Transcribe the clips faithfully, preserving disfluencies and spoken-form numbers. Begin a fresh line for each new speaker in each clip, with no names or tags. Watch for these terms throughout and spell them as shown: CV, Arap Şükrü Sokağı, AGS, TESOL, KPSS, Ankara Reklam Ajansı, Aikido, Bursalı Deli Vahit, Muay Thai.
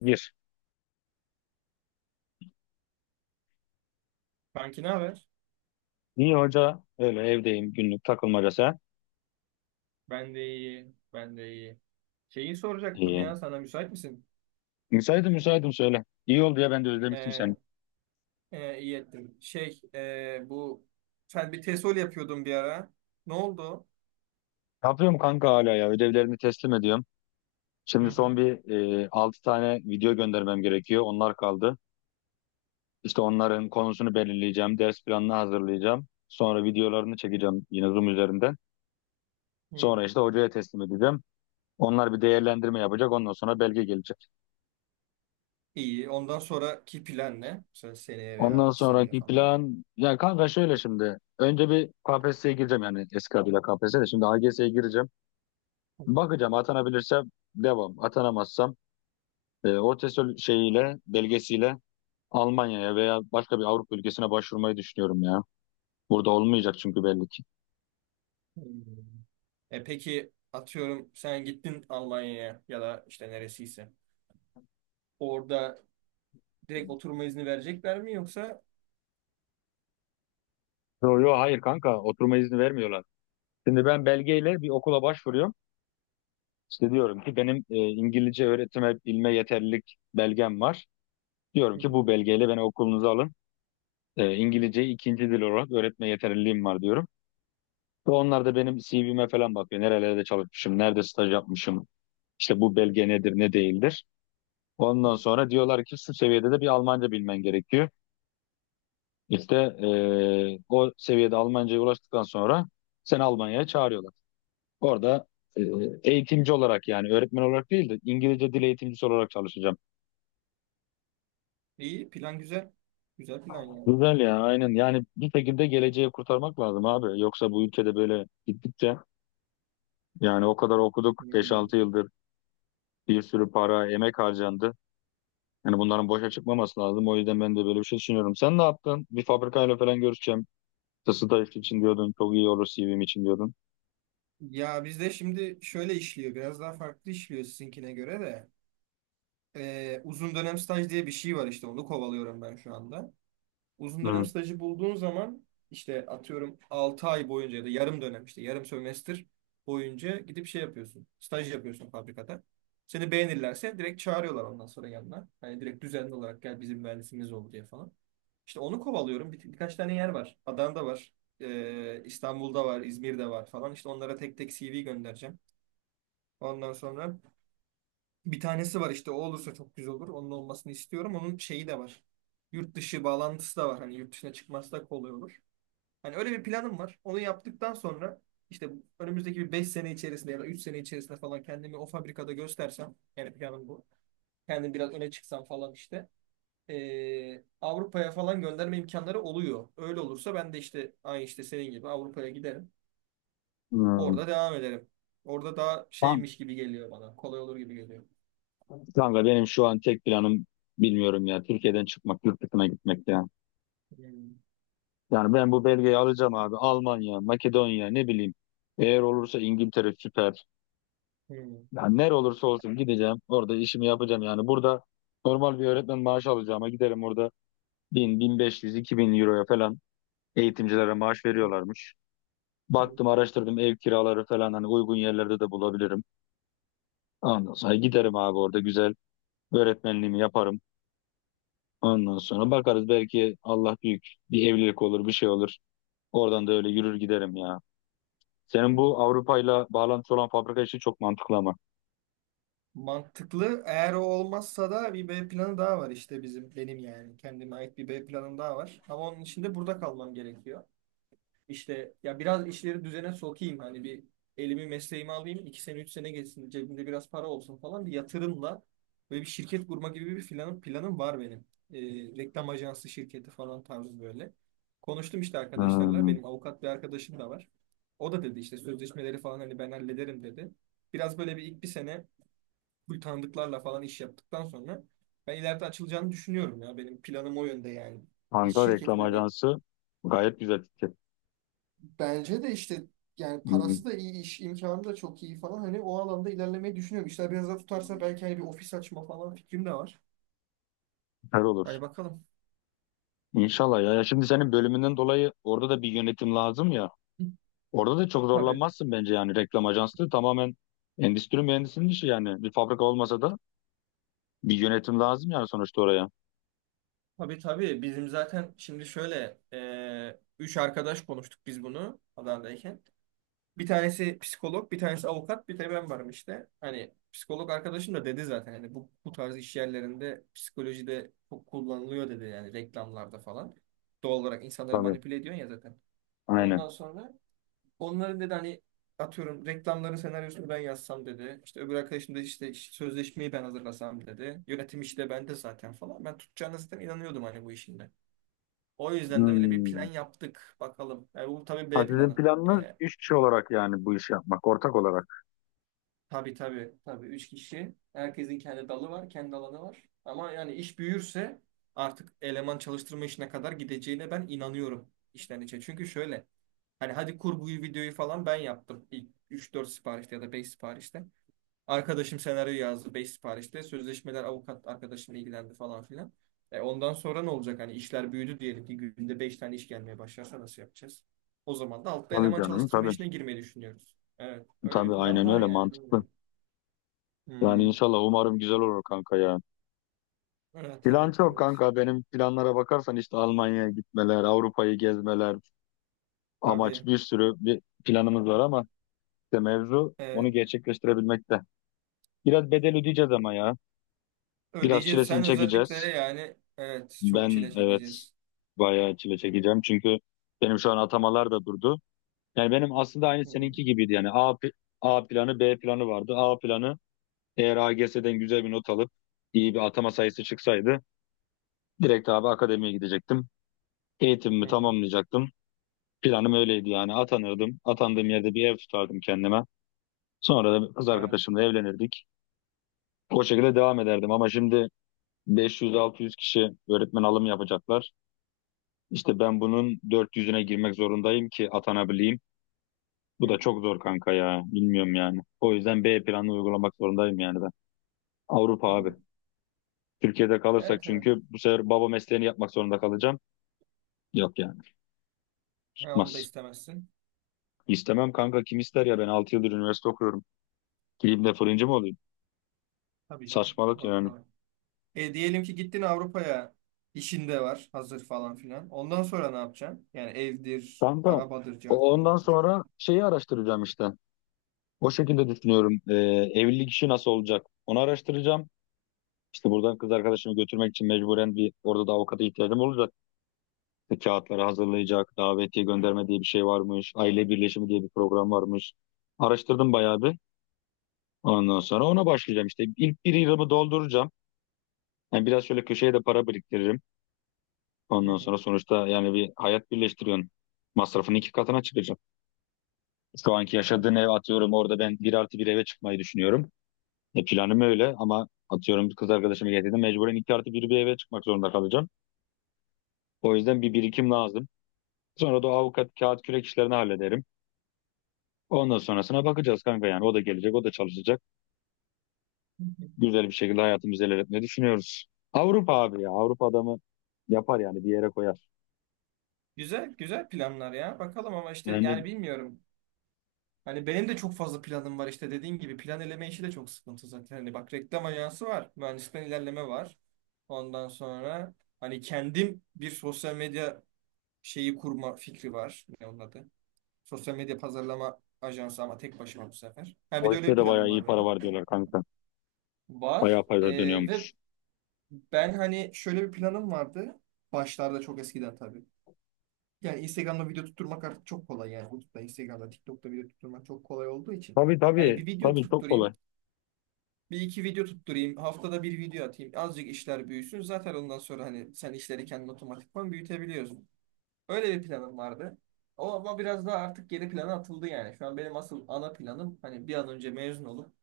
Gir.
Kanki ne haber?
İyi hoca. Öyle evdeyim günlük takılmaca sen.
Ben de iyi, ben de iyi. Şeyi soracaktım
İyi.
ya, sana müsait misin?
Müsaitim müsaitim söyle. İyi oldu ya ben de özlemiştim seni.
Ee, e, iyi ettin. Şey, e, bu sen bir tesol yapıyordun bir ara. Ne oldu?
Ne yapıyorum kanka hala ya ödevlerini teslim ediyorum.
Hı
Şimdi
hı.
son bir e, altı tane video göndermem gerekiyor. Onlar kaldı. İşte onların konusunu belirleyeceğim. Ders planını hazırlayacağım. Sonra videolarını çekeceğim yine Zoom üzerinden.
Hı.
Sonra işte hocaya teslim edeceğim. Onlar bir değerlendirme yapacak. Ondan sonra belge gelecek.
İyi. Ondan sonraki plan ne? Mesela seneye veya
Ondan
iki seneye
sonraki
falan.
plan ya kanka şöyle şimdi. Önce bir K P S S'ye gireceğim, yani eski adıyla K P S S, de şimdi A G S'ye gireceğim.
Hı hı.
Bakacağım, atanabilirsem devam. Atanamazsam e, o TESOL şeyiyle, belgesiyle Almanya'ya veya başka bir Avrupa ülkesine başvurmayı düşünüyorum ya. Burada olmayacak çünkü belli ki.
Hı. E peki, atıyorum sen gittin Almanya'ya ya da işte neresiyse. Orada direkt oturma izni verecekler mi, yoksa?
Yo yo, hayır kanka, oturma izni vermiyorlar. Şimdi ben belgeyle bir okula başvuruyorum. İşte diyorum ki benim e, İngilizce öğretime bilme yeterlilik belgem var. Diyorum
Hı
ki
hı.
bu belgeyle beni okulunuza alın. E, İngilizceyi ikinci dil olarak öğretme yeterliliğim var diyorum. Ve onlar da benim C V'me falan bakıyor. Nerelerde çalışmışım, nerede staj yapmışım, işte bu belge nedir, ne değildir.
Hı hı.
Ondan sonra diyorlar ki şu seviyede de bir Almanca bilmen gerekiyor. İşte e, o seviyede Almanca'ya ulaştıktan sonra seni Almanya'ya çağırıyorlar. Orada e, eğitimci olarak, yani öğretmen olarak değil de İngilizce dil eğitimcisi olarak çalışacağım.
İyi plan, güzel. Güzel plan yani.
Güzel ya, aynen. Yani bir şekilde geleceği kurtarmak lazım abi. Yoksa bu ülkede böyle gittikçe, yani o kadar okuduk, beş
Hmm.
altı yıldır bir sürü para, emek harcandı. Yani bunların boşa çıkmaması lazım. O yüzden ben de böyle bir şey düşünüyorum. Sen ne yaptın? Bir fabrikayla falan görüşeceğim, staj için diyordun. Çok iyi olur C V'm için diyordun.
Ya bizde şimdi şöyle işliyor. Biraz daha farklı işliyor sizinkine göre de. Ee, uzun dönem staj diye bir şey var işte. Onu kovalıyorum ben şu anda. Uzun dönem
Hı.
stajı bulduğun zaman işte atıyorum altı ay boyunca ya da yarım dönem işte yarım sömestr boyunca gidip şey yapıyorsun. Staj yapıyorsun fabrikada. Seni beğenirlerse direkt çağırıyorlar ondan sonra yanına. Hani direkt düzenli olarak gel bizim mühendisimiz ol diye falan. İşte onu kovalıyorum. Bir, birkaç tane yer var. Adana'da var. Ee, İstanbul'da var, İzmir'de var falan. İşte onlara tek tek C V göndereceğim. Ondan sonra bir tanesi var işte, o olursa çok güzel olur. Onun olmasını istiyorum. Onun şeyi de var. Yurt dışı bağlantısı da var. Hani yurt dışına çıkması da kolay olur. Hani öyle bir planım var. Onu yaptıktan sonra işte önümüzdeki bir beş sene içerisinde ya da üç sene içerisinde falan kendimi o fabrikada göstersem, yani planım bu. Kendim biraz öne çıksam falan işte. eee, Avrupa'ya falan gönderme imkanları oluyor. Öyle olursa ben de işte aynı işte senin gibi Avrupa'ya giderim.
Hmm.
Orada devam ederim. Orada daha
Kan-
şeymiş gibi geliyor bana. Kolay olur gibi geliyor.
Kanka, benim şu an tek planım, bilmiyorum ya, Türkiye'den çıkmak, yurt dışına gitmek ya.
Hmm.
Yani ben bu belgeyi alacağım abi. Almanya, Makedonya, ne bileyim. Eğer olursa İngiltere süper.
Hmm.
Yani nere olursa olsun gideceğim. Orada işimi yapacağım yani. Burada normal bir öğretmen maaşı alacağıma giderim orada. bin, iki bin euroya falan eğitimcilere maaş veriyorlarmış. Baktım, araştırdım, ev kiraları falan hani uygun yerlerde de bulabilirim. Ondan sonra giderim abi, orada güzel öğretmenliğimi yaparım. Ondan sonra bakarız, belki Allah büyük, bir evlilik olur, bir şey olur. Oradan da öyle yürür giderim ya. Senin bu Avrupa'yla bağlantısı olan fabrika işi çok mantıklı ama.
Mantıklı. Eğer o olmazsa da bir B planı daha var işte bizim, benim yani. Kendime ait bir B planım daha var. Ama onun için de burada kalmam gerekiyor. İşte ya biraz işleri düzene sokayım, hani bir elimi mesleğimi alayım, iki sene üç sene geçsin, cebimde biraz para olsun falan, bir yatırımla böyle bir şirket kurma gibi bir planım planım var benim. Ee, reklam ajansı şirketi falan tarzı böyle. Konuştum işte arkadaşlarla,
Hmm.
benim avukat bir arkadaşım da var. O da dedi işte sözleşmeleri falan hani ben hallederim dedi. Biraz böyle bir ilk bir sene bu tanıdıklarla falan iş yaptıktan sonra ben ileride açılacağını düşünüyorum ya, benim planım o yönde yani. Bir
Ankara Reklam
şirketin hani
Ajansı gayet güzel fikir.
bence de işte yani
Hmm,
parası da iyi, iş imkanı da çok iyi falan. Hani o alanda ilerlemeyi düşünüyorum. İşler biraz daha tutarsa belki hani bir ofis açma falan fikrim de var.
süper olur.
Hani bakalım.
İnşallah ya. Ya şimdi senin bölümünden dolayı orada da bir yönetim lazım ya. Orada da çok
Tabii.
zorlanmazsın bence. Yani reklam ajanslığı tamamen endüstri mühendisinin işi yani. Bir fabrika olmasa da bir yönetim lazım yani, sonuçta oraya.
Tabii tabii. Bizim zaten şimdi şöyle, e, üç arkadaş konuştuk biz bunu Adana'dayken. Bir tanesi psikolog, bir tanesi avukat, bir de ben varım işte. Hani psikolog arkadaşım da dedi zaten hani bu, bu tarz iş yerlerinde psikolojide çok kullanılıyor dedi, yani reklamlarda falan. Doğal olarak insanları
Tabii.
manipüle ediyorsun ya zaten. Ondan
Aynen.
sonra onların dedi hani atıyorum reklamların senaryosunu ben yazsam dedi. İşte öbür arkadaşım da işte sözleşmeyi ben hazırlasam dedi. Yönetim işi de bende zaten falan. Ben tutacağına zaten inanıyordum hani bu işinde. O yüzden de öyle bir plan
Hmm.
yaptık. Bakalım. Yani bu tabii
Ha,
B
sizin
planı.
planınız
Yani
üç kişi olarak yani bu işi yapmak, ortak olarak.
tabii tabii tabii üç kişi. Herkesin kendi dalı var, kendi alanı var. Ama yani iş büyürse artık eleman çalıştırma işine kadar gideceğine ben inanıyorum işten içe. Çünkü şöyle, hani hadi kurguyu, videoyu falan ben yaptım ilk üç dört siparişte ya da beş siparişte. Arkadaşım senaryo yazdı beş siparişte. Sözleşmeler avukat arkadaşımla ilgilendi falan filan. E ondan sonra ne olacak? Hani işler büyüdü diyelim ki, günde beş tane iş gelmeye başlarsa nasıl yapacağız? O zaman da altta
Tabii
eleman
canım,
çalıştırma
tabii.
işine girmeyi düşünüyoruz. Evet. Öyle
Tabii,
bir plan
aynen
var
öyle,
yani,
mantıklı.
bilmiyorum.
Yani
Hmm.
inşallah, umarım güzel olur kanka ya.
Evet
Plan
evet
çok
evet.
kanka. Benim planlara bakarsan işte Almanya'ya gitmeler, Avrupa'yı gezmeler, amaç
Tabii.
bir sürü, bir planımız var ama işte mevzu onu
Evet.
gerçekleştirebilmekte. Biraz bedel ödeyeceğiz ama ya. Biraz
Ödeyeceğiz.
çilesini
Sen özellikle,
çekeceğiz.
yani evet, çok çile
Ben evet,
çekeceğiz.
bayağı çile çekeceğim. Çünkü benim şu an atamalar da durdu. Yani benim aslında aynı seninki
Hmm.
gibiydi. Yani A, pl- A planı, B planı vardı. A planı, eğer A AGS'den güzel bir not alıp iyi bir atama sayısı çıksaydı, direkt abi akademiye gidecektim.
Hı
Eğitimimi
hı.
tamamlayacaktım. Planım öyleydi yani. Atanırdım. Atandığım yerde bir ev tutardım kendime. Sonra da kız
Evet.
arkadaşımla evlenirdik. O şekilde devam ederdim ama şimdi beş yüz altı yüz kişi öğretmen alımı yapacaklar. İşte ben bunun dört yüzüne girmek zorundayım ki atanabileyim.
Hı
Bu da çok zor kanka ya. Bilmiyorum yani. O yüzden B planını uygulamak zorundayım yani ben. Avrupa abi.
hı.
Türkiye'de kalırsak
Evet evet.
çünkü bu sefer baba mesleğini yapmak zorunda kalacağım. Yok yani.
Ha, onu da
Tutmaz.
istemezsin.
İstemem kanka. Kim ister ya? Ben altı yıldır üniversite okuyorum. Gireyim de fırıncı mı
Hı.
olayım?
Tabii canım.
Saçmalık
Doğru
yani.
doğru. E, diyelim ki gittin Avrupa'ya, işinde var hazır falan filan. Ondan sonra ne yapacaksın? Yani evdir,
Kanka, o-
arabadır, carttır,
ondan
curttur.
sonra şeyi araştıracağım işte. O şekilde düşünüyorum. Ee, evlilik işi nasıl olacak? Onu araştıracağım. İşte buradan kız arkadaşımı götürmek için mecburen bir orada da avukata ihtiyacım olacak. İşte kağıtları hazırlayacak, davetiye gönderme diye bir şey varmış, aile birleşimi diye bir program varmış. Araştırdım bayağı bir. Ondan sonra ona başlayacağım işte. İlk bir yılımı dolduracağım. Yani biraz şöyle köşeye de para biriktiririm.
Hı
Ondan
hı.
sonra sonuçta yani bir hayat birleştiriyorsun. Masrafını iki katına çıkacağım. Şu anki yaşadığın ev, atıyorum orada ben bir artı bir eve çıkmayı düşünüyorum. E planım öyle, ama atıyorum kız arkadaşımı getirdim, mecburen iki artı bir bir eve çıkmak zorunda kalacağım. O yüzden bir birikim lazım. Sonra da o avukat kağıt kürek işlerini hallederim. Ondan sonrasına bakacağız kanka yani. O da gelecek, o da çalışacak. Güzel bir şekilde hayatımızı ilerletmeyi düşünüyoruz. Avrupa abi ya. Avrupa adamı yapar yani, bir yere koyar.
Güzel, güzel planlar ya. Bakalım ama işte yani,
Yani
bilmiyorum. Hani benim de çok fazla planım var, işte dediğin gibi plan eleme işi de çok sıkıntı zaten. Hani bak, reklam ajansı var, mühendisten ilerleme var. Ondan sonra hani kendim bir sosyal medya şeyi kurma fikri var. Ne onun adı? Sosyal medya pazarlama ajansı, ama tek başıma bu sefer. Ha, bir
o
de öyle
işte
bir
de bayağı
planım
iyi
var
para
benim.
var diyorlar kanka.
Var.
Bayağı paralar
Ee, ve
dönüyormuş.
ben hani şöyle bir planım vardı. Başlarda, çok eskiden tabii. Yani Instagram'da video tutturmak artık çok kolay yani. YouTube'da, Instagram'da, TikTok'ta video tutturmak çok kolay olduğu için.
Tabii
Hani
tabii.
bir video
Tabii çok kolay.
tutturayım. Bir iki video tutturayım. Haftada bir video atayım. Azıcık işler büyüsün. Zaten ondan sonra hani sen işleri kendin otomatikman büyütebiliyorsun. Öyle bir planım vardı. O ama biraz daha artık geri plana atıldı yani. Şu an benim asıl ana planım hani bir an önce mezun olup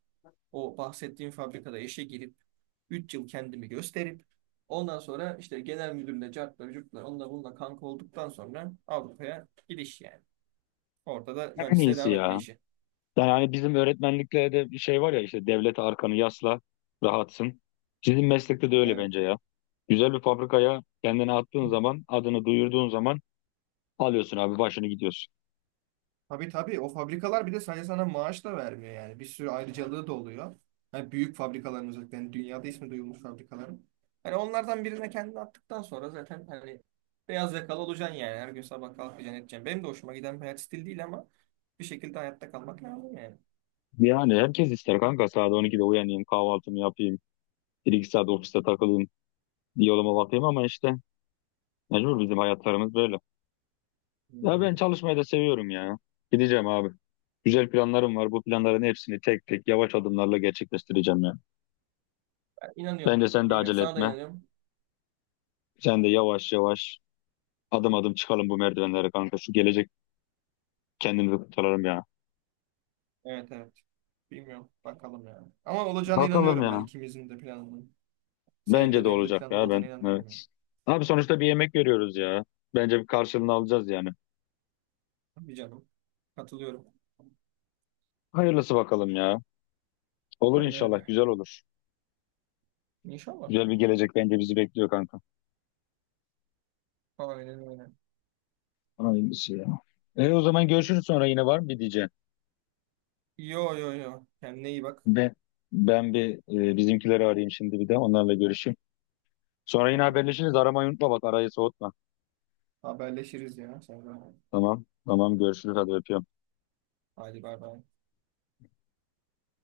o bahsettiğim fabrikada işe girip üç yıl kendimi gösterip ondan sonra işte genel müdürle, cartla, curtla, onunla bununla kanka olduktan sonra Avrupa'ya gidiş yani. Orada da
En
mühendisliğe
iyisi
devam etme
ya.
işi.
Yani hani bizim öğretmenlikte de bir şey var ya, işte devlete arkanı yasla, rahatsın. Sizin meslekte de öyle
Evet.
bence ya. Güzel bir fabrikaya kendini attığın zaman, adını duyurduğun zaman alıyorsun abi başını gidiyorsun.
Tabii tabii, o fabrikalar bir de sadece sana maaş da vermiyor yani. Bir sürü ayrıcalığı da oluyor. Hani büyük fabrikaların, özellikle hani dünyada ismi duyulmuş fabrikaların. Hani onlardan birine kendini attıktan sonra zaten hani beyaz yakalı olacaksın yani. Her gün sabah kalkacaksın, edeceksin. Benim de hoşuma giden bir hayat stili değil ama bir şekilde hayatta kalmak lazım yani.
Yani herkes ister kanka. Saat on ikide uyanayım, kahvaltımı yapayım. Bir iki saat ofiste takılayım, bir yoluma bakayım, ama işte mecbur, bizim hayatlarımız böyle. Ya
Hmm.
ben çalışmayı da seviyorum ya. Gideceğim abi. Güzel planlarım var. Bu planların hepsini tek tek, yavaş adımlarla gerçekleştireceğim ya.
Ben inanıyorum.
Bence sen de
Bilmiyorum.
acele
Sana da
etme.
inanıyorum.
Sen de yavaş yavaş, adım adım çıkalım bu merdivenlere kanka. Şu gelecek, kendimizi kurtaralım ya.
Evet evet. Bilmiyorum. Bakalım yani. Ama olacağına
Bakalım
inanıyorum ben.
ya.
İkimizin de planlı. Senin
Bence
de
de
benim de
olacak
planlı
ya, ben.
olacağına inanıyorum yani.
Evet. Abi sonuçta bir yemek veriyoruz ya. Bence bir karşılığını alacağız yani.
Bir canım. Katılıyorum.
Hayırlısı bakalım ya. Olur
Öyle
inşallah.
öyle.
Güzel olur.
İnşallah.
Güzel bir gelecek bence bizi bekliyor kanka.
Aynen öyle.
Hayırlısı ya. E, o zaman görüşürüz. Sonra yine var mı bir diyeceğim.
Yo yo yo. Kendine iyi bak.
Ve ben bir e, bizimkileri arayayım şimdi, bir de onlarla görüşeyim. Sonra yine
Tamam.
haberleşiriz. Aramayı unutma, bak arayı soğutma.
Haberleşiriz ya. Sen de.
Tamam. Tamam, görüşürüz hadi, öpüyorum.
Hadi bay bay.